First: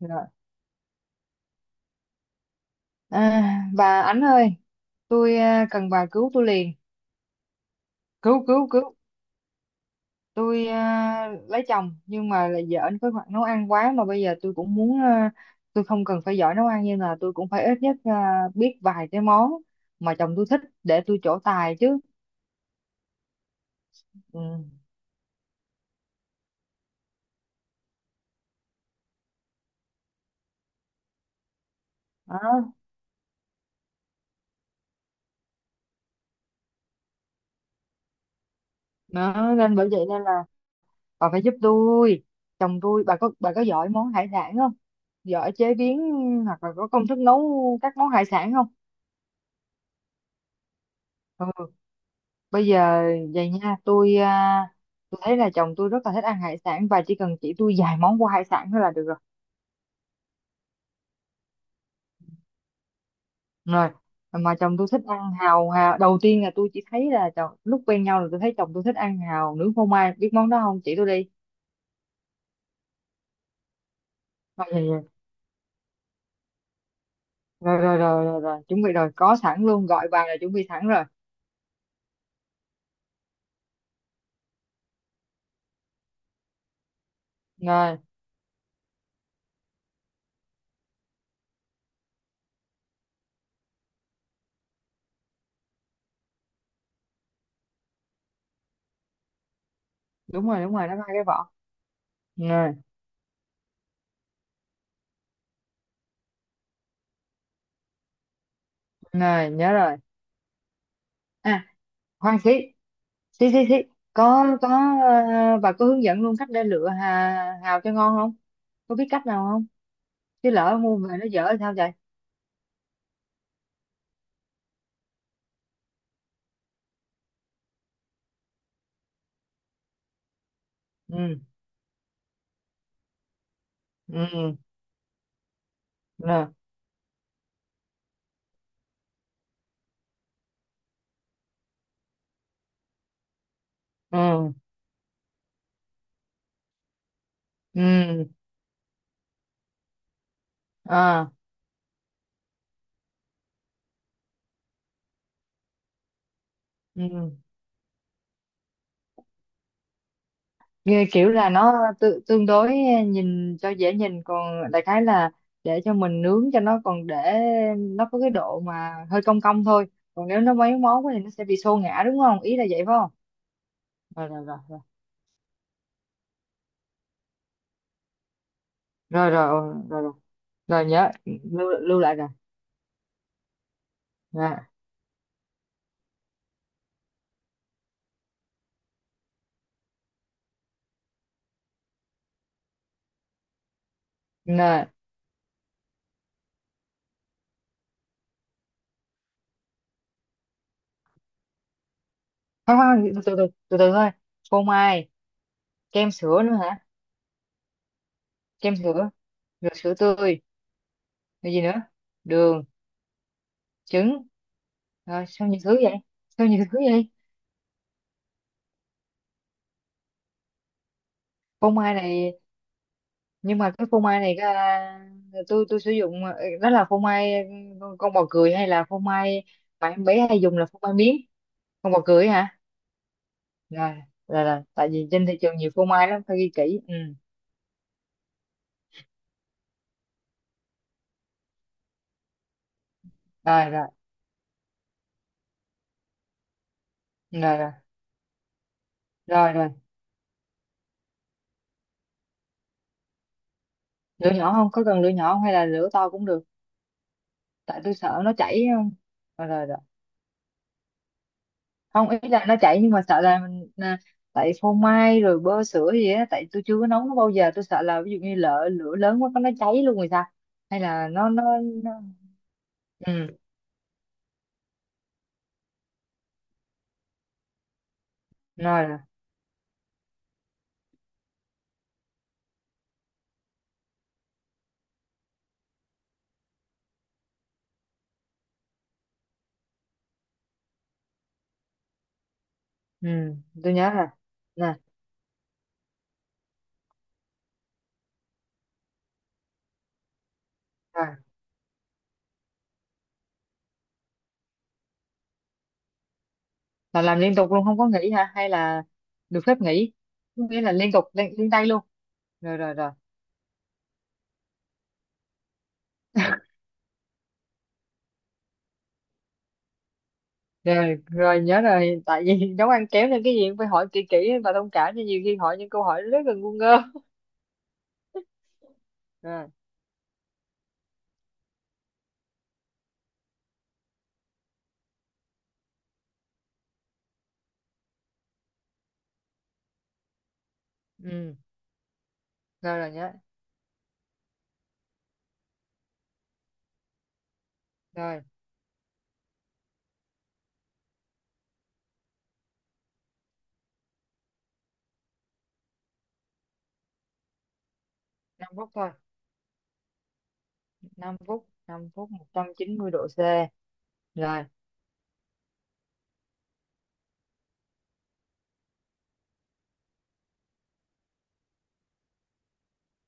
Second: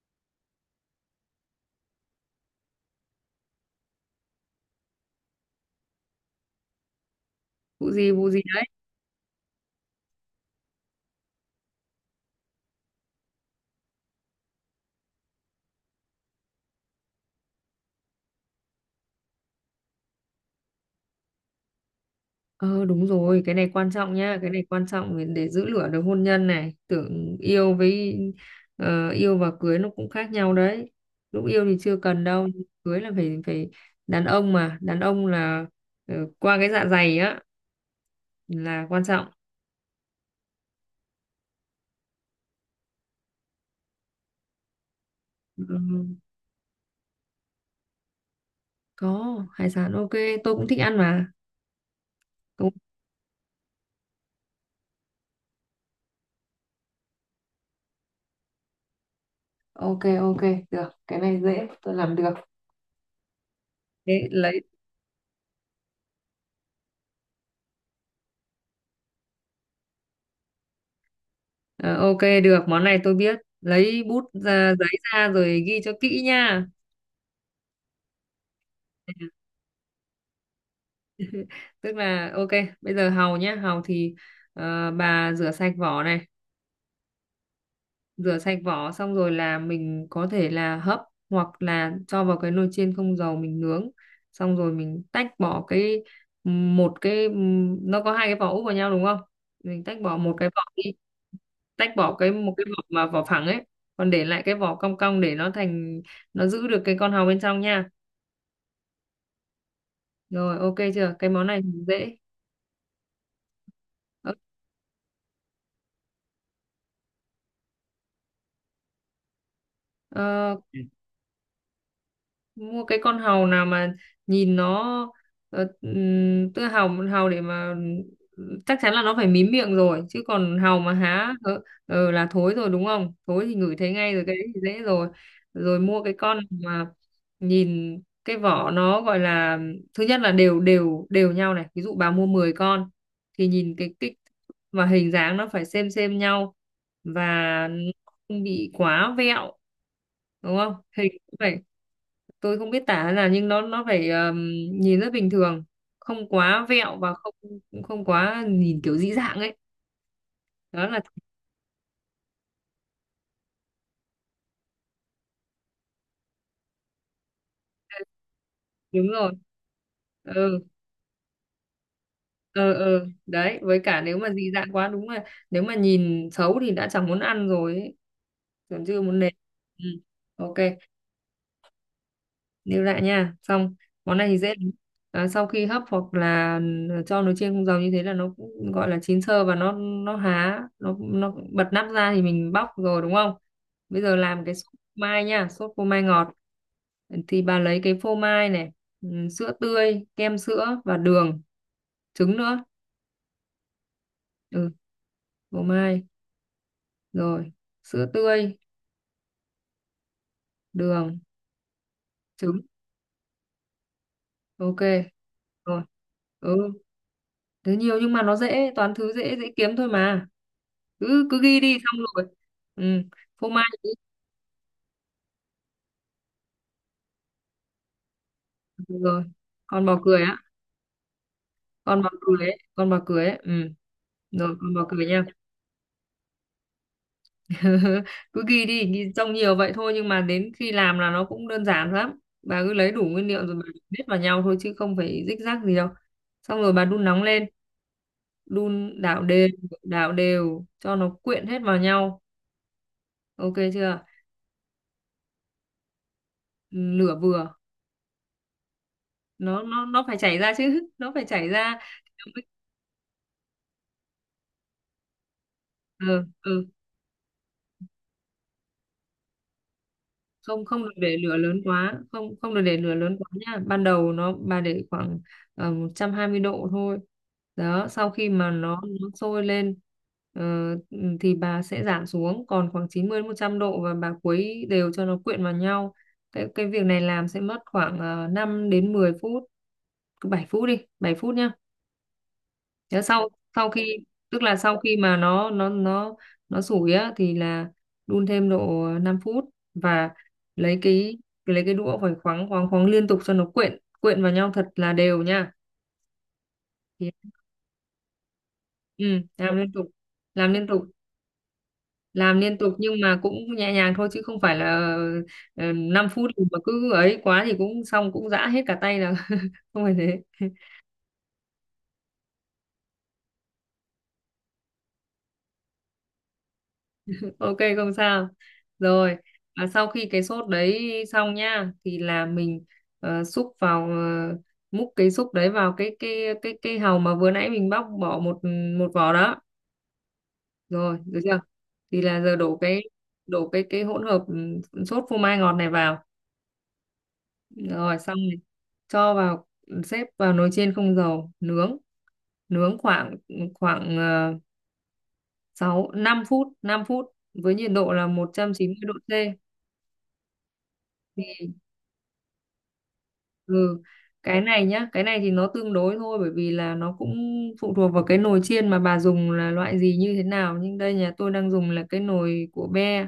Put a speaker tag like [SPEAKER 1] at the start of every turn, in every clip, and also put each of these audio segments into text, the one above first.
[SPEAKER 1] Rồi. À, bà Ánh ơi, tôi cần bà cứu tôi liền.
[SPEAKER 2] Vụ gì
[SPEAKER 1] Cứu,
[SPEAKER 2] đấy?
[SPEAKER 1] cứu, cứu. Tôi lấy chồng, nhưng mà là vợ anh có khoảng nấu ăn quá mà bây giờ tôi cũng muốn, tôi không cần phải giỏi nấu ăn nhưng là tôi cũng phải ít nhất, biết vài cái món mà chồng tôi thích để tôi trổ tài chứ.
[SPEAKER 2] Ờ Đúng rồi, cái này quan trọng nha,
[SPEAKER 1] Ừ.
[SPEAKER 2] cái này quan trọng để giữ lửa được hôn nhân. Này tưởng yêu với yêu và cưới nó cũng khác nhau đấy. Lúc yêu thì chưa cần đâu,
[SPEAKER 1] Đó.
[SPEAKER 2] cưới là phải phải đàn ông, mà đàn ông là qua cái dạ dày á là quan trọng.
[SPEAKER 1] Đó. Nên bởi vậy nên là bà phải giúp tôi. Chồng tôi, bà có giỏi món hải sản không? Giỏi chế biến
[SPEAKER 2] Ừ,
[SPEAKER 1] hoặc là có công thức nấu các món hải sản không?
[SPEAKER 2] có hải sản, ok, tôi cũng thích ăn mà.
[SPEAKER 1] Ừ. Bây
[SPEAKER 2] Đúng.
[SPEAKER 1] giờ vậy nha tôi thấy là chồng tôi rất là thích ăn hải sản và chỉ cần chỉ tôi vài món của hải sản thôi là được rồi,
[SPEAKER 2] Ok, ok, được cái này dễ, tôi làm được.
[SPEAKER 1] rồi
[SPEAKER 2] Thế
[SPEAKER 1] mà
[SPEAKER 2] lấy.
[SPEAKER 1] chồng tôi thích ăn hàu, hào đầu tiên là tôi chỉ thấy là chồng lúc quen nhau là tôi thấy chồng tôi thích ăn hàu nướng phô mai, biết món đó không, chỉ tôi đi.
[SPEAKER 2] Ờ, ok, được, món này tôi biết. Lấy bút ra,
[SPEAKER 1] Rồi
[SPEAKER 2] giấy
[SPEAKER 1] rồi
[SPEAKER 2] ra rồi ghi cho kỹ nha.
[SPEAKER 1] rồi rồi, rồi, rồi, rồi. Chuẩn bị rồi, có sẵn luôn, gọi bàn là chuẩn bị sẵn rồi.
[SPEAKER 2] Tức là ok, bây giờ hàu nhá, hàu thì bà rửa sạch vỏ này,
[SPEAKER 1] Rồi,
[SPEAKER 2] rửa sạch vỏ xong rồi là mình có thể là hấp, hoặc là cho vào cái nồi chiên không dầu mình nướng. Xong rồi mình tách bỏ cái một cái, nó có hai cái vỏ úp vào nhau đúng không? Mình tách bỏ một cái
[SPEAKER 1] đúng rồi,
[SPEAKER 2] vỏ
[SPEAKER 1] đúng
[SPEAKER 2] đi,
[SPEAKER 1] rồi, nó có hai cái vỏ.
[SPEAKER 2] tách bỏ cái một cái
[SPEAKER 1] Rồi,
[SPEAKER 2] vỏ mà vỏ phẳng ấy, còn để lại cái vỏ cong cong để nó thành, nó giữ được cái con hàu bên trong nha.
[SPEAKER 1] rồi nhớ rồi.
[SPEAKER 2] Rồi, ok chưa? Cái món này
[SPEAKER 1] À,
[SPEAKER 2] thì dễ.
[SPEAKER 1] khoan xí. Xí xí xí.
[SPEAKER 2] Ờ,
[SPEAKER 1] Có, bà có hướng dẫn luôn cách để lựa hào cho ngon không? Có biết cách nào không? Chứ
[SPEAKER 2] ờ,
[SPEAKER 1] lỡ mua về nó dở thì sao vậy?
[SPEAKER 2] mua cái con hàu nào mà nhìn nó, tức hàu hàu để mà chắc chắn là nó phải mím miệng rồi, chứ còn hàu mà há
[SPEAKER 1] Ừ,
[SPEAKER 2] là thối rồi đúng không, thối thì ngửi thấy ngay rồi, cái đấy
[SPEAKER 1] ừ
[SPEAKER 2] thì dễ rồi. Rồi mua cái con
[SPEAKER 1] nè,
[SPEAKER 2] mà nhìn cái vỏ, nó gọi là, thứ nhất là đều, đều nhau này, ví dụ bà mua 10 con thì nhìn cái kích
[SPEAKER 1] ừ,
[SPEAKER 2] và hình dáng nó phải xem nhau, và nó
[SPEAKER 1] ừ,
[SPEAKER 2] không bị quá vẹo, đúng không, hình
[SPEAKER 1] à
[SPEAKER 2] cũng phải, tôi không biết tả là nhưng nó phải nhìn rất bình thường, không quá vẹo và không,
[SPEAKER 1] ừ.
[SPEAKER 2] không quá nhìn kiểu dị dạng ấy. Đó là
[SPEAKER 1] Nghe kiểu là nó tự, tương đối nhìn cho dễ nhìn, còn đại khái là để cho mình nướng cho nó, còn để nó có cái độ mà
[SPEAKER 2] đúng
[SPEAKER 1] hơi
[SPEAKER 2] rồi.
[SPEAKER 1] cong cong thôi. Còn nếu nó
[SPEAKER 2] ừ
[SPEAKER 1] mấy món quá thì nó sẽ bị xô ngã, đúng không? Ý là
[SPEAKER 2] ừ
[SPEAKER 1] vậy phải
[SPEAKER 2] ừ
[SPEAKER 1] không?
[SPEAKER 2] đấy, với cả nếu
[SPEAKER 1] Rồi
[SPEAKER 2] mà
[SPEAKER 1] rồi
[SPEAKER 2] dị dạng
[SPEAKER 1] rồi
[SPEAKER 2] quá đúng là, nếu mà nhìn xấu thì đã chẳng muốn ăn rồi ấy, còn chưa muốn
[SPEAKER 1] rồi,
[SPEAKER 2] nếm.
[SPEAKER 1] rồi rồi
[SPEAKER 2] Ừ.
[SPEAKER 1] rồi, rồi.
[SPEAKER 2] Ok,
[SPEAKER 1] Rồi nhớ lưu lại rồi.
[SPEAKER 2] lưu lại nha, xong món này thì dễ
[SPEAKER 1] Rồi,
[SPEAKER 2] lắm. Sau khi hấp hoặc là cho nồi chiên không dầu như thế là nó cũng gọi là chín sơ, và nó há, nó bật nắp ra thì mình bóc rồi đúng không. Bây giờ làm cái sốt phô
[SPEAKER 1] nè,
[SPEAKER 2] mai nha, sốt phô mai ngọt thì bà lấy cái phô mai này, ừ, sữa tươi, kem sữa và đường, trứng nữa.
[SPEAKER 1] khoan khoan, từ từ từ từ từ thôi. Phô
[SPEAKER 2] Ừ,
[SPEAKER 1] mai,
[SPEAKER 2] phô mai,
[SPEAKER 1] kem sữa nữa hả?
[SPEAKER 2] rồi sữa tươi,
[SPEAKER 1] Kem sữa, rồi sữa tươi,
[SPEAKER 2] đường,
[SPEAKER 1] rồi gì nữa,
[SPEAKER 2] trứng,
[SPEAKER 1] đường, trứng.
[SPEAKER 2] ok,
[SPEAKER 1] Rồi sao nhiều thứ
[SPEAKER 2] rồi,
[SPEAKER 1] vậy, sao nhiều
[SPEAKER 2] ừ,
[SPEAKER 1] thứ vậy.
[SPEAKER 2] thứ nhiều nhưng mà nó dễ, toàn thứ dễ dễ kiếm thôi mà, cứ cứ ghi
[SPEAKER 1] Phô
[SPEAKER 2] đi
[SPEAKER 1] mai
[SPEAKER 2] xong rồi.
[SPEAKER 1] này,
[SPEAKER 2] Ừ. Phô
[SPEAKER 1] nhưng
[SPEAKER 2] mai
[SPEAKER 1] mà cái
[SPEAKER 2] thì
[SPEAKER 1] phô mai này, tôi sử dụng, đó là phô mai, con bò cười hay là
[SPEAKER 2] được
[SPEAKER 1] phô
[SPEAKER 2] rồi,
[SPEAKER 1] mai
[SPEAKER 2] còn
[SPEAKER 1] mà
[SPEAKER 2] bò
[SPEAKER 1] em
[SPEAKER 2] cười
[SPEAKER 1] bé
[SPEAKER 2] á,
[SPEAKER 1] hay dùng là phô mai miếng. Con bò
[SPEAKER 2] còn bò
[SPEAKER 1] cười
[SPEAKER 2] cười ấy,
[SPEAKER 1] hả?
[SPEAKER 2] còn bò cười ấy. Ừ.
[SPEAKER 1] Rồi rồi
[SPEAKER 2] Rồi
[SPEAKER 1] rồi,
[SPEAKER 2] còn bò
[SPEAKER 1] tại
[SPEAKER 2] cười
[SPEAKER 1] vì
[SPEAKER 2] nha.
[SPEAKER 1] trên thị trường nhiều phô mai lắm, phải ghi kỹ. Ừ.
[SPEAKER 2] Cứ ghi đi, ghi trông nhiều vậy thôi nhưng mà đến khi làm là nó cũng đơn giản lắm, bà cứ lấy đủ nguyên liệu rồi bà
[SPEAKER 1] Rồi rồi
[SPEAKER 2] biết vào nhau thôi chứ không phải rích rắc gì đâu. Xong rồi bà đun nóng lên,
[SPEAKER 1] rồi rồi
[SPEAKER 2] đun đảo đều,
[SPEAKER 1] rồi rồi.
[SPEAKER 2] đảo đều cho nó quyện hết vào nhau, ok chưa?
[SPEAKER 1] Lửa nhỏ, không có cần lửa nhỏ không hay là lửa to cũng được?
[SPEAKER 2] Ừ, lửa vừa,
[SPEAKER 1] Tại tôi sợ nó chảy ấy, không? Rồi,
[SPEAKER 2] nó
[SPEAKER 1] rồi, rồi.
[SPEAKER 2] nó nó phải chảy ra chứ, nó phải chảy ra.
[SPEAKER 1] Không, ý là nó chảy nhưng mà sợ là mình, tại phô mai rồi bơ sữa gì
[SPEAKER 2] Ừ,
[SPEAKER 1] á, tại tôi
[SPEAKER 2] ừ,
[SPEAKER 1] chưa có nấu nó bao giờ, tôi sợ là ví dụ như lỡ lửa lớn quá, có nó cháy luôn rồi sao?
[SPEAKER 2] không
[SPEAKER 1] Hay
[SPEAKER 2] không được
[SPEAKER 1] là
[SPEAKER 2] để
[SPEAKER 1] nó
[SPEAKER 2] lửa
[SPEAKER 1] nó,
[SPEAKER 2] lớn
[SPEAKER 1] nó...
[SPEAKER 2] quá, không không được để lửa lớn quá
[SPEAKER 1] Ừ.
[SPEAKER 2] nha, ban đầu nó bà để khoảng 120 độ thôi. Đó, sau khi mà nó
[SPEAKER 1] Rồi rồi.
[SPEAKER 2] nó sôi lên ờ, thì bà sẽ giảm xuống còn khoảng 90 đến 100 độ, và bà khuấy đều cho nó quyện vào nhau. Cái việc này làm sẽ mất khoảng 5 đến 10 phút, cứ 7 phút đi, 7 phút nhá. Thế
[SPEAKER 1] Ừ,
[SPEAKER 2] sau, sau
[SPEAKER 1] tôi nhớ
[SPEAKER 2] khi,
[SPEAKER 1] rồi
[SPEAKER 2] tức là
[SPEAKER 1] nè.
[SPEAKER 2] sau khi mà nó nó sủi á thì là đun thêm độ 5 phút, và lấy
[SPEAKER 1] Rồi
[SPEAKER 2] cái, lấy cái đũa phải khoáng khoáng khoáng liên tục cho nó quyện quyện vào nhau thật là đều nha.
[SPEAKER 1] là
[SPEAKER 2] Thì,
[SPEAKER 1] làm liên tục luôn, không có nghỉ hả, hay là
[SPEAKER 2] ừ,
[SPEAKER 1] được
[SPEAKER 2] làm
[SPEAKER 1] phép
[SPEAKER 2] liên tục,
[SPEAKER 1] nghỉ? Có
[SPEAKER 2] làm
[SPEAKER 1] nghĩa
[SPEAKER 2] liên
[SPEAKER 1] là
[SPEAKER 2] tục,
[SPEAKER 1] liên tục, liên tay luôn.
[SPEAKER 2] làm
[SPEAKER 1] Rồi
[SPEAKER 2] liên tục
[SPEAKER 1] rồi rồi.
[SPEAKER 2] nhưng mà cũng nhẹ nhàng thôi, chứ không phải là 5 phút mà cứ ấy quá thì cũng xong, cũng giã hết cả tay là không phải thế.
[SPEAKER 1] Rồi, rồi nhớ rồi, tại vì nấu ăn kéo nên cái gì cũng phải hỏi kỹ kỹ, và thông cảm cho nhiều khi hỏi những câu hỏi rất là ngu ngơ.
[SPEAKER 2] Ok, không sao, rồi,
[SPEAKER 1] Rồi.
[SPEAKER 2] và sau khi cái sốt đấy xong nha, thì là mình xúc vào, múc cái xúc đấy vào cái hàu mà vừa nãy mình bóc bỏ một, một vỏ đó, rồi được
[SPEAKER 1] Ừ,
[SPEAKER 2] chưa? Thì là giờ đổ
[SPEAKER 1] rồi
[SPEAKER 2] cái,
[SPEAKER 1] rồi nhớ
[SPEAKER 2] đổ cái hỗn hợp sốt phô mai ngọt này vào, rồi xong
[SPEAKER 1] rồi.
[SPEAKER 2] rồi, cho vào, xếp vào nồi chiên không dầu nướng, nướng khoảng, khoảng, uh, 6 5 phút, 5 phút với nhiệt độ là một trăm
[SPEAKER 1] năm
[SPEAKER 2] chín
[SPEAKER 1] phút
[SPEAKER 2] mươi
[SPEAKER 1] thôi,
[SPEAKER 2] độ
[SPEAKER 1] 5 phút,
[SPEAKER 2] C
[SPEAKER 1] 5 phút, 190°C.
[SPEAKER 2] Ừ, cái
[SPEAKER 1] Rồi.
[SPEAKER 2] này nhá, cái này thì nó tương đối thôi, bởi vì là nó cũng phụ thuộc vào cái nồi chiên mà bà dùng là loại gì như thế nào, nhưng đây nhà tôi đang dùng là cái nồi của be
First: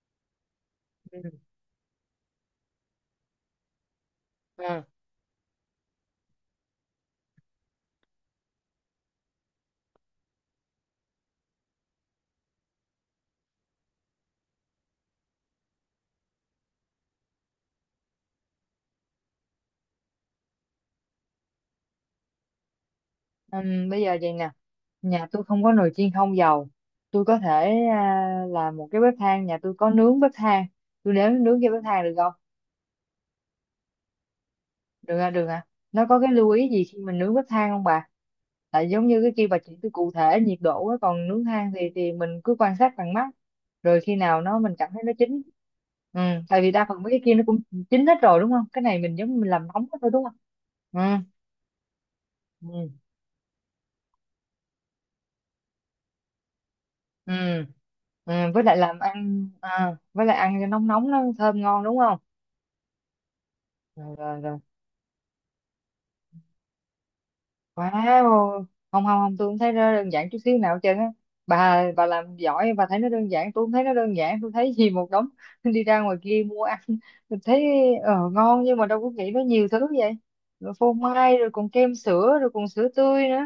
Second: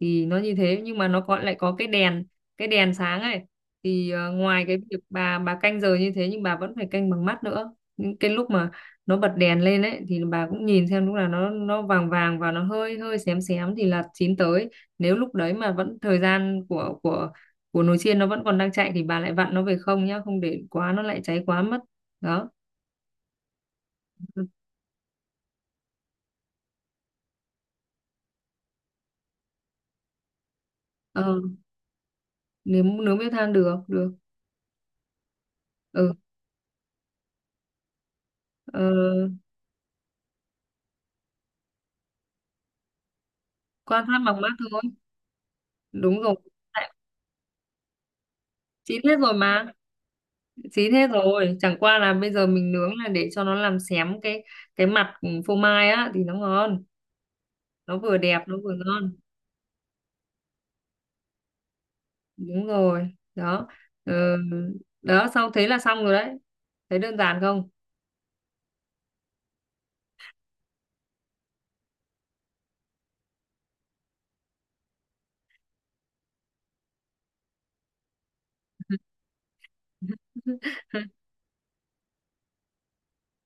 [SPEAKER 2] thì nó như thế, nhưng mà nó
[SPEAKER 1] Ừ.
[SPEAKER 2] có lại có cái đèn, cái đèn sáng ấy, thì ngoài cái
[SPEAKER 1] Ừ.
[SPEAKER 2] việc bà canh giờ như thế nhưng bà vẫn phải canh bằng mắt nữa, những cái lúc mà nó bật đèn lên ấy thì bà cũng nhìn xem lúc nào nó vàng vàng và nó hơi hơi xém xém thì là chín tới. Nếu lúc đấy mà vẫn thời gian của nồi chiên nó vẫn còn đang chạy thì bà lại vặn nó về không nhá, không để quá nó lại cháy quá mất. Đó.
[SPEAKER 1] Bây giờ vậy nè, nhà tôi không có nồi chiên không dầu, tôi có thể, làm một cái bếp than, nhà tôi có nướng bếp than, tôi
[SPEAKER 2] ờ,
[SPEAKER 1] nếm nướng cái bếp than được không?
[SPEAKER 2] Nướng, nướng bếp than được, được.
[SPEAKER 1] Được à, được à. Nó
[SPEAKER 2] Ừ.
[SPEAKER 1] có cái lưu ý gì khi mình nướng bếp than không bà?
[SPEAKER 2] ờ,
[SPEAKER 1] Tại giống như cái kia bà chỉ cứ cụ thể nhiệt độ á, còn nướng than thì mình cứ quan sát bằng mắt, rồi
[SPEAKER 2] Quan
[SPEAKER 1] khi
[SPEAKER 2] sát bằng
[SPEAKER 1] nào
[SPEAKER 2] mắt
[SPEAKER 1] nó mình
[SPEAKER 2] thôi,
[SPEAKER 1] cảm thấy nó chín. Ừ,
[SPEAKER 2] đúng rồi.
[SPEAKER 1] tại vì đa
[SPEAKER 2] Tại-
[SPEAKER 1] phần mấy cái kia nó cũng chín hết rồi đúng không, cái này
[SPEAKER 2] chín hết
[SPEAKER 1] mình
[SPEAKER 2] rồi
[SPEAKER 1] giống như mình làm
[SPEAKER 2] mà,
[SPEAKER 1] nóng hết thôi, đúng không?
[SPEAKER 2] chín hết
[SPEAKER 1] Ừ.
[SPEAKER 2] rồi, chẳng qua là bây giờ mình nướng
[SPEAKER 1] Ừ
[SPEAKER 2] là để cho nó làm xém cái mặt phô mai á thì nó ngon,
[SPEAKER 1] ừ,
[SPEAKER 2] nó vừa
[SPEAKER 1] ừ.
[SPEAKER 2] đẹp nó
[SPEAKER 1] Với
[SPEAKER 2] vừa
[SPEAKER 1] lại làm
[SPEAKER 2] ngon.
[SPEAKER 1] ăn, với lại ăn cho nóng nóng nó thơm ngon, đúng không?
[SPEAKER 2] Đúng rồi đó. Ờ,
[SPEAKER 1] Rồi rồi rồi.
[SPEAKER 2] đó xong thế là xong rồi đấy, thấy đơn giản không?
[SPEAKER 1] Wow, không, không không, tôi không thấy nó đơn giản chút xíu nào hết trơn á. Bà làm giỏi bà thấy nó đơn giản, tôi không thấy nó đơn giản, tôi thấy gì một đống đi ra ngoài kia mua ăn, mình thấy ngon nhưng mà đâu có nghĩ nó nhiều thứ vậy. Rồi phô mai rồi còn kem sữa rồi còn sữa tươi nữa.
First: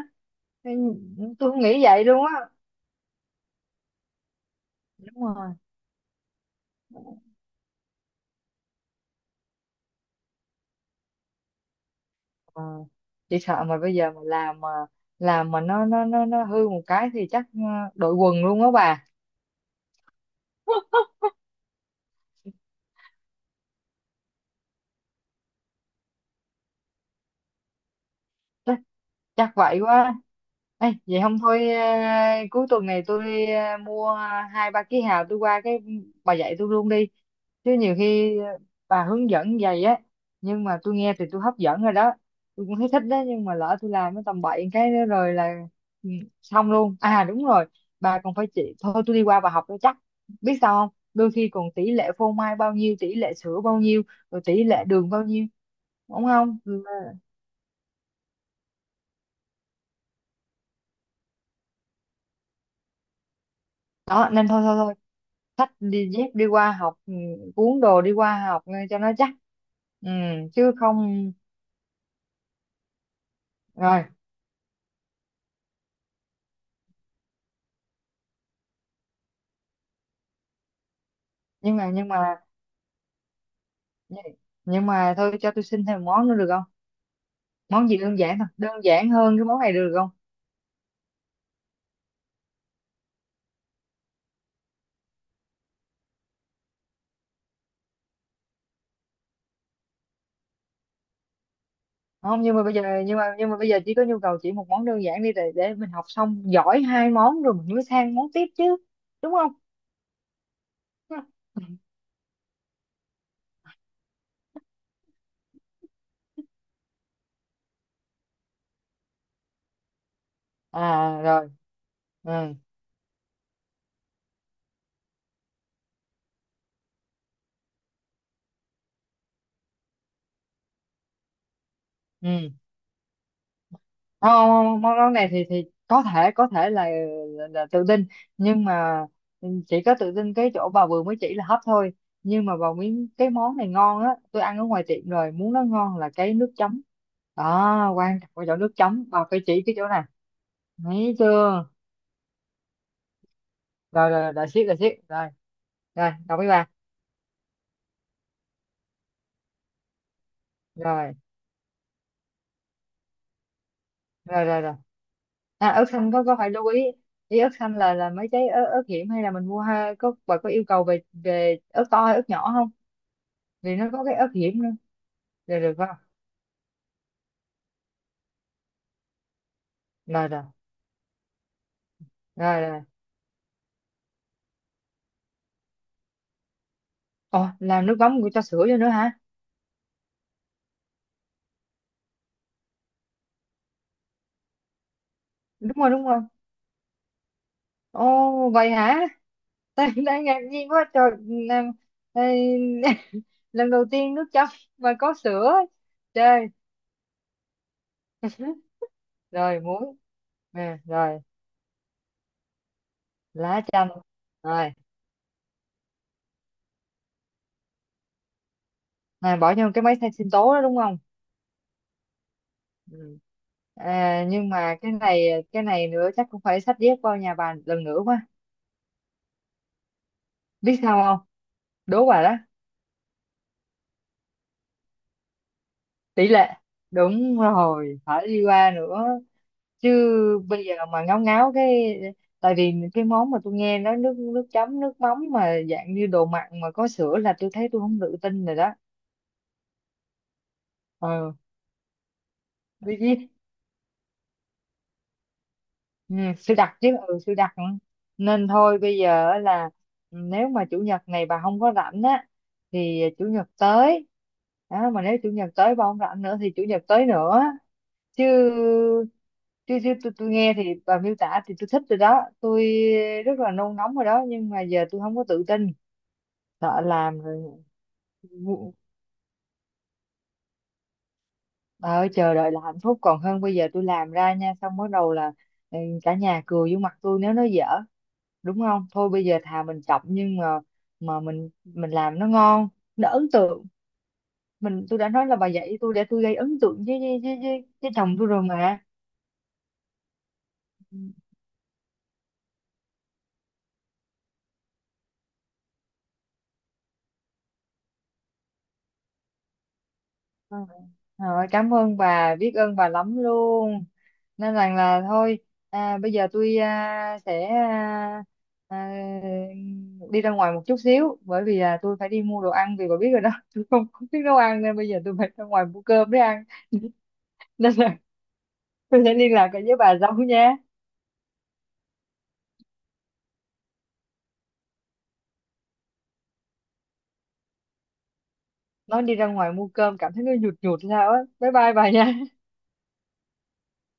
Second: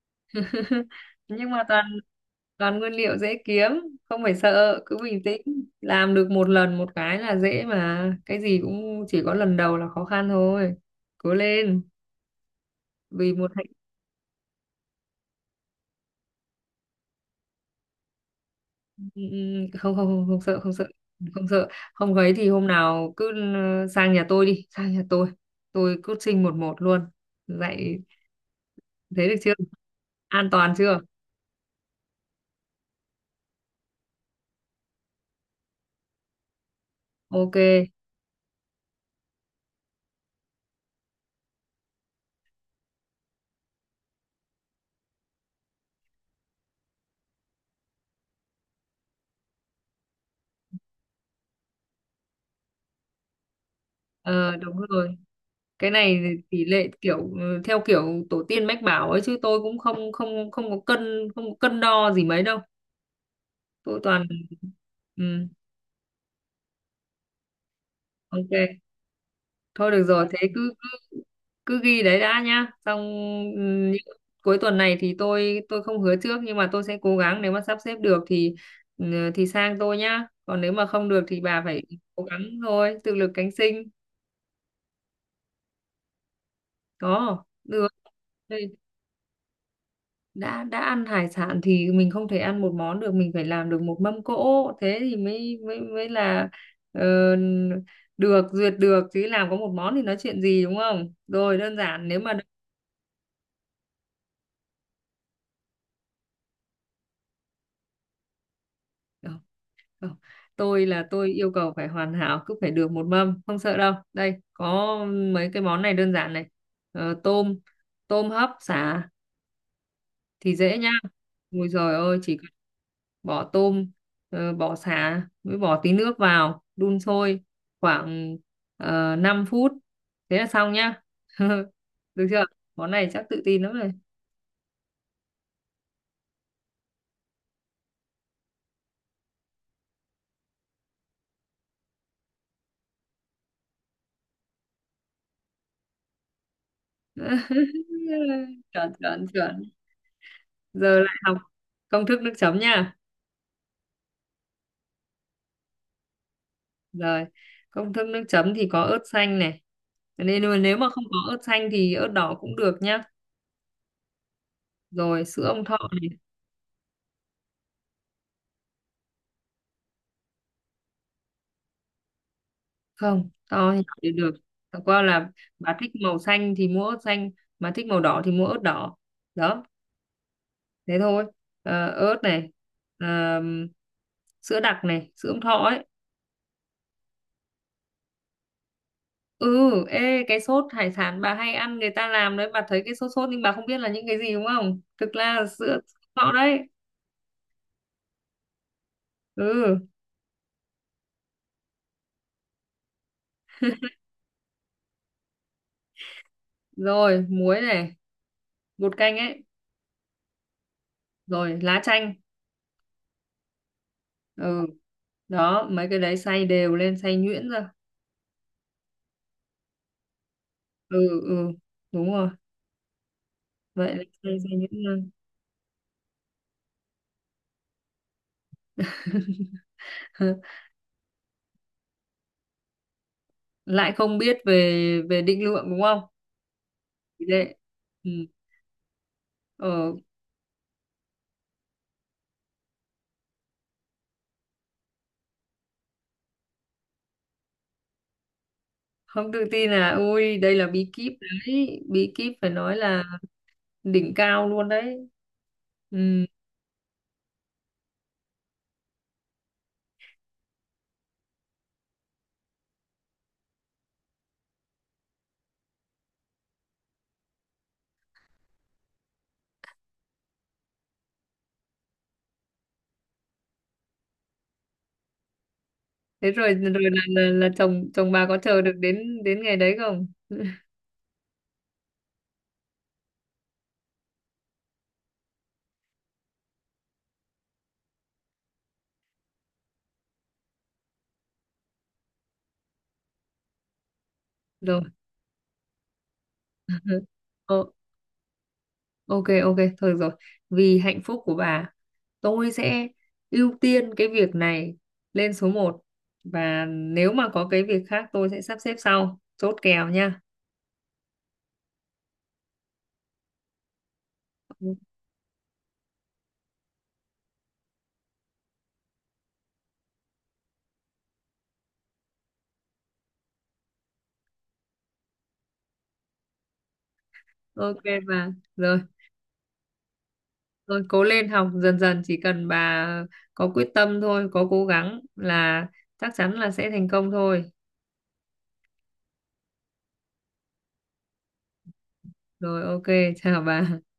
[SPEAKER 1] Nên
[SPEAKER 2] Nhưng
[SPEAKER 1] tôi không
[SPEAKER 2] mà
[SPEAKER 1] nghĩ vậy luôn á.
[SPEAKER 2] toàn nguyên liệu dễ kiếm, không phải sợ, cứ bình
[SPEAKER 1] Đúng
[SPEAKER 2] tĩnh,
[SPEAKER 1] rồi.
[SPEAKER 2] làm được một lần một cái là dễ mà, cái gì cũng chỉ có lần đầu là khó khăn thôi, cố lên,
[SPEAKER 1] Ờ,
[SPEAKER 2] vì
[SPEAKER 1] chỉ
[SPEAKER 2] một
[SPEAKER 1] sợ
[SPEAKER 2] hạnh.
[SPEAKER 1] mà bây giờ mà làm mà nó hư một cái thì chắc, đội quần luôn á
[SPEAKER 2] ừ,
[SPEAKER 1] bà.
[SPEAKER 2] ừ, Không không không không sợ, không sợ, không sợ, không ấy thì hôm nào cứ sang nhà tôi đi, sang nhà tôi coaching một một luôn, dạy. Thế được
[SPEAKER 1] Chắc
[SPEAKER 2] chưa?
[SPEAKER 1] vậy quá.
[SPEAKER 2] An toàn
[SPEAKER 1] Ê,
[SPEAKER 2] chưa?
[SPEAKER 1] vậy không thôi, cuối tuần này tôi, mua 2-3 ký hào, tôi qua cái bà dạy tôi luôn đi. Chứ
[SPEAKER 2] Ok.
[SPEAKER 1] nhiều khi, bà hướng dẫn vậy á, nhưng mà tôi nghe thì tôi hấp dẫn rồi đó, tôi cũng thấy thích đó, nhưng mà lỡ tôi làm cái tầm bậy cái nữa rồi là ừ, xong luôn à đúng rồi, bà còn phải chỉ, thôi tôi đi qua bà học cho chắc. Biết sao không, đôi khi còn tỷ lệ phô mai bao nhiêu, tỷ lệ sữa bao nhiêu, rồi
[SPEAKER 2] Ờ,
[SPEAKER 1] tỷ
[SPEAKER 2] Đúng
[SPEAKER 1] lệ đường
[SPEAKER 2] rồi,
[SPEAKER 1] bao nhiêu,
[SPEAKER 2] cái này
[SPEAKER 1] đúng không?
[SPEAKER 2] tỷ
[SPEAKER 1] Ừ,
[SPEAKER 2] lệ kiểu, theo kiểu tổ tiên mách bảo ấy, chứ tôi cũng không không không có cân, không có cân đo gì mấy đâu, tôi toàn
[SPEAKER 1] đó nên thôi thôi thôi,
[SPEAKER 2] ừ,
[SPEAKER 1] xách đi dép đi qua học, cuốn đồ đi qua học
[SPEAKER 2] ok.
[SPEAKER 1] nghe cho nó chắc
[SPEAKER 2] Thôi được
[SPEAKER 1] ừ,
[SPEAKER 2] rồi, thế
[SPEAKER 1] chứ
[SPEAKER 2] cứ cứ
[SPEAKER 1] không.
[SPEAKER 2] cứ ghi đấy đã nhá, xong, ừ,
[SPEAKER 1] Rồi,
[SPEAKER 2] những- cuối tuần này thì tôi không hứa trước, nhưng mà tôi sẽ cố gắng, nếu mà sắp xếp được thì, ừ, thì sang tôi nhá, còn nếu mà không được thì bà
[SPEAKER 1] nhưng
[SPEAKER 2] phải
[SPEAKER 1] mà nhưng
[SPEAKER 2] cố
[SPEAKER 1] mà
[SPEAKER 2] gắng thôi, tự lực cánh sinh.
[SPEAKER 1] nhưng nhưng mà thôi cho tôi xin thêm một món nữa được không,
[SPEAKER 2] Có được.
[SPEAKER 1] món gì đơn giản thôi, đơn giản hơn cái món này được không?
[SPEAKER 2] Đã ăn hải sản thì mình không thể ăn một món được, mình phải làm được một mâm cỗ, thế thì mới mới mới là ờ, được duyệt, được chứ làm có một món thì nói chuyện gì đúng không? Rồi đơn giản nếu mà.
[SPEAKER 1] Không, nhưng mà bây giờ nhưng mà bây giờ chỉ có nhu cầu chỉ một món đơn giản đi để mình học xong giỏi hai món rồi mình mới sang món tiếp chứ, đúng
[SPEAKER 2] Không,
[SPEAKER 1] không?
[SPEAKER 2] không, tôi là tôi yêu cầu phải hoàn hảo, cứ phải được một mâm, không sợ đâu, đây có mấy cái món này đơn giản này. Ờ, tôm, tôm hấp xả thì dễ nhá,
[SPEAKER 1] Rồi,
[SPEAKER 2] ôi giời ơi, chỉ
[SPEAKER 1] ừ,
[SPEAKER 2] bỏ tôm, bỏ sả mới bỏ tí nước vào đun sôi khoảng uh, 5 phút, thế là xong nhá. Được chưa?
[SPEAKER 1] ừ.
[SPEAKER 2] Món này chắc tự tin lắm rồi.
[SPEAKER 1] Ờ, món món này thì có thể là tự tin, nhưng mà chỉ có tự tin cái chỗ bà vừa mới chỉ là hấp thôi, nhưng mà vào miếng cái món này ngon á, tôi ăn ở ngoài tiệm rồi, muốn nó ngon là cái nước chấm đó quan trọng, cái chỗ nước
[SPEAKER 2] Chuẩn,
[SPEAKER 1] chấm bà
[SPEAKER 2] chuẩn,
[SPEAKER 1] phải
[SPEAKER 2] chuẩn,
[SPEAKER 1] chỉ cái chỗ này.
[SPEAKER 2] giờ
[SPEAKER 1] Thấy
[SPEAKER 2] lại học
[SPEAKER 1] chưa?
[SPEAKER 2] công thức nước chấm nha.
[SPEAKER 1] Rồi rồi rồi, siết rồi, siết rồi. Rồi, đồng ý bà.
[SPEAKER 2] Rồi, công thức nước chấm thì có ớt xanh này, nên mà nếu mà không
[SPEAKER 1] Rồi
[SPEAKER 2] có ớt xanh thì ớt đỏ cũng được nhá,
[SPEAKER 1] rồi rồi rồi.
[SPEAKER 2] rồi sữa ông
[SPEAKER 1] À,
[SPEAKER 2] thọ.
[SPEAKER 1] ớt xanh có phải lưu ý, ý ớt xanh là mấy cái ớt hiểm, hay là mình mua, ha, bà có yêu cầu về về ớt to hay ớt nhỏ không,
[SPEAKER 2] Không, to
[SPEAKER 1] vì
[SPEAKER 2] thì nhỏ
[SPEAKER 1] nó có
[SPEAKER 2] đều
[SPEAKER 1] cái ớt
[SPEAKER 2] được,
[SPEAKER 1] hiểm nữa.
[SPEAKER 2] chẳng qua là
[SPEAKER 1] Rồi được
[SPEAKER 2] bà
[SPEAKER 1] không?
[SPEAKER 2] thích màu xanh thì mua ớt xanh, mà thích màu đỏ thì mua ớt đỏ, đó
[SPEAKER 1] Rồi rồi
[SPEAKER 2] thế thôi. Ờ, ớt này,
[SPEAKER 1] rồi rồi.
[SPEAKER 2] ờ, sữa đặc này, sữa ống thọ ấy.
[SPEAKER 1] Ồ, làm nước mắm của cho sữa vô nữa hả?
[SPEAKER 2] Ừ, ê cái sốt hải sản bà hay ăn người ta làm đấy, bà thấy cái sốt sốt nhưng bà không biết là những cái gì đúng không, thực ra là
[SPEAKER 1] Đúng
[SPEAKER 2] sữa ống
[SPEAKER 1] rồi, đúng rồi.
[SPEAKER 2] thọ đấy.
[SPEAKER 1] Ồ, vậy hả?
[SPEAKER 2] Ừ,
[SPEAKER 1] Tại em đang ngạc nhiên quá trời làm. Ê, lần đầu tiên nước chấm mà có sữa chơi.
[SPEAKER 2] rồi muối này, bột canh ấy,
[SPEAKER 1] Rồi muối, nè. Rồi
[SPEAKER 2] rồi lá chanh.
[SPEAKER 1] lá chanh.
[SPEAKER 2] Ừ.
[SPEAKER 1] Rồi,
[SPEAKER 2] Đó, mấy cái đấy xay đều lên, xay nhuyễn ra.
[SPEAKER 1] này bỏ vô cái máy xay sinh tố đó đúng không?
[SPEAKER 2] Ừ, ừ, đúng rồi,
[SPEAKER 1] Ừ.
[SPEAKER 2] vậy là
[SPEAKER 1] À,
[SPEAKER 2] xây ra
[SPEAKER 1] nhưng mà cái
[SPEAKER 2] những.
[SPEAKER 1] này cái này nữa chắc cũng phải xách dép qua nhà bà lần nữa quá. Biết sao không, đố bà đó,
[SPEAKER 2] Lại không biết về về định lượng đúng không,
[SPEAKER 1] tỷ lệ. Đúng
[SPEAKER 2] đấy.
[SPEAKER 1] rồi,
[SPEAKER 2] Ừ.
[SPEAKER 1] phải đi qua nữa, chứ
[SPEAKER 2] Ờ,
[SPEAKER 1] bây giờ mà ngáo ngáo cái. Tại vì cái món mà tôi nghe nó nước nước chấm, nước mắm mà dạng như đồ mặn mà có sữa là tôi thấy tôi không tự tin rồi đó.
[SPEAKER 2] không tự tin là ui đây là bí kíp
[SPEAKER 1] Ờ,
[SPEAKER 2] đấy, bí kíp phải nói
[SPEAKER 1] biết
[SPEAKER 2] là
[SPEAKER 1] chứ.
[SPEAKER 2] đỉnh cao luôn đấy.
[SPEAKER 1] Ừ,
[SPEAKER 2] Ừ.
[SPEAKER 1] sư đặt chứ, ừ, sư đặt. Ừ. Nên thôi bây giờ á là nếu mà chủ nhật này bà không có rảnh á, thì chủ nhật tới đó, mà nếu chủ nhật tới bà không rảnh nữa thì chủ nhật tới nữa, chứ chứ, chứ, tôi nghe thì bà miêu tả thì tôi thích rồi đó, tôi rất là nôn nóng rồi đó, nhưng mà giờ tôi không có tự tin,
[SPEAKER 2] Thế rồi rồi
[SPEAKER 1] sợ làm rồi
[SPEAKER 2] là chồng chồng bà có chờ được
[SPEAKER 1] ngu-
[SPEAKER 2] đến đến ngày đấy không?
[SPEAKER 1] bà. Chờ đợi là hạnh phúc, còn hơn bây giờ tôi làm ra nha xong bắt đầu là, cả nhà cười vô mặt tôi nếu nó dở, đúng không? Thôi bây giờ thà mình chọc, nhưng mà mình làm nó ngon, nó ấn tượng
[SPEAKER 2] Rồi.
[SPEAKER 1] mình, tôi đã nói là bà dạy tôi để tôi gây ấn tượng với với với,
[SPEAKER 2] Ờ,
[SPEAKER 1] với, với chồng tôi rồi mà.
[SPEAKER 2] ok, ok thôi được rồi, vì hạnh phúc của bà tôi sẽ ưu tiên cái việc này lên số một, và nếu mà có cái việc khác tôi sẽ sắp xếp sau, chốt kèo nha.
[SPEAKER 1] Ừ. Rồi, cảm ơn bà, biết ơn bà lắm luôn. Nên rằng là thôi, bây giờ tôi sẽ à, đi ra ngoài một chút xíu, bởi vì là tôi phải đi mua đồ ăn, vì bà biết rồi đó, tôi không biết nấu ăn nên bây giờ tôi phải ra ngoài mua cơm để ăn. Nên
[SPEAKER 2] Ok
[SPEAKER 1] là
[SPEAKER 2] bà, rồi
[SPEAKER 1] tôi sẽ liên lạc lại với bà sau nha.
[SPEAKER 2] rồi, cố lên, học dần dần, chỉ cần bà có quyết tâm thôi, có cố gắng là chắc chắn là sẽ thành công thôi.
[SPEAKER 1] Nói đi ra ngoài mua cơm cảm thấy nó nhụt nhụt sao á, bye bye bà nha.
[SPEAKER 2] Rồi, ok, chào bà.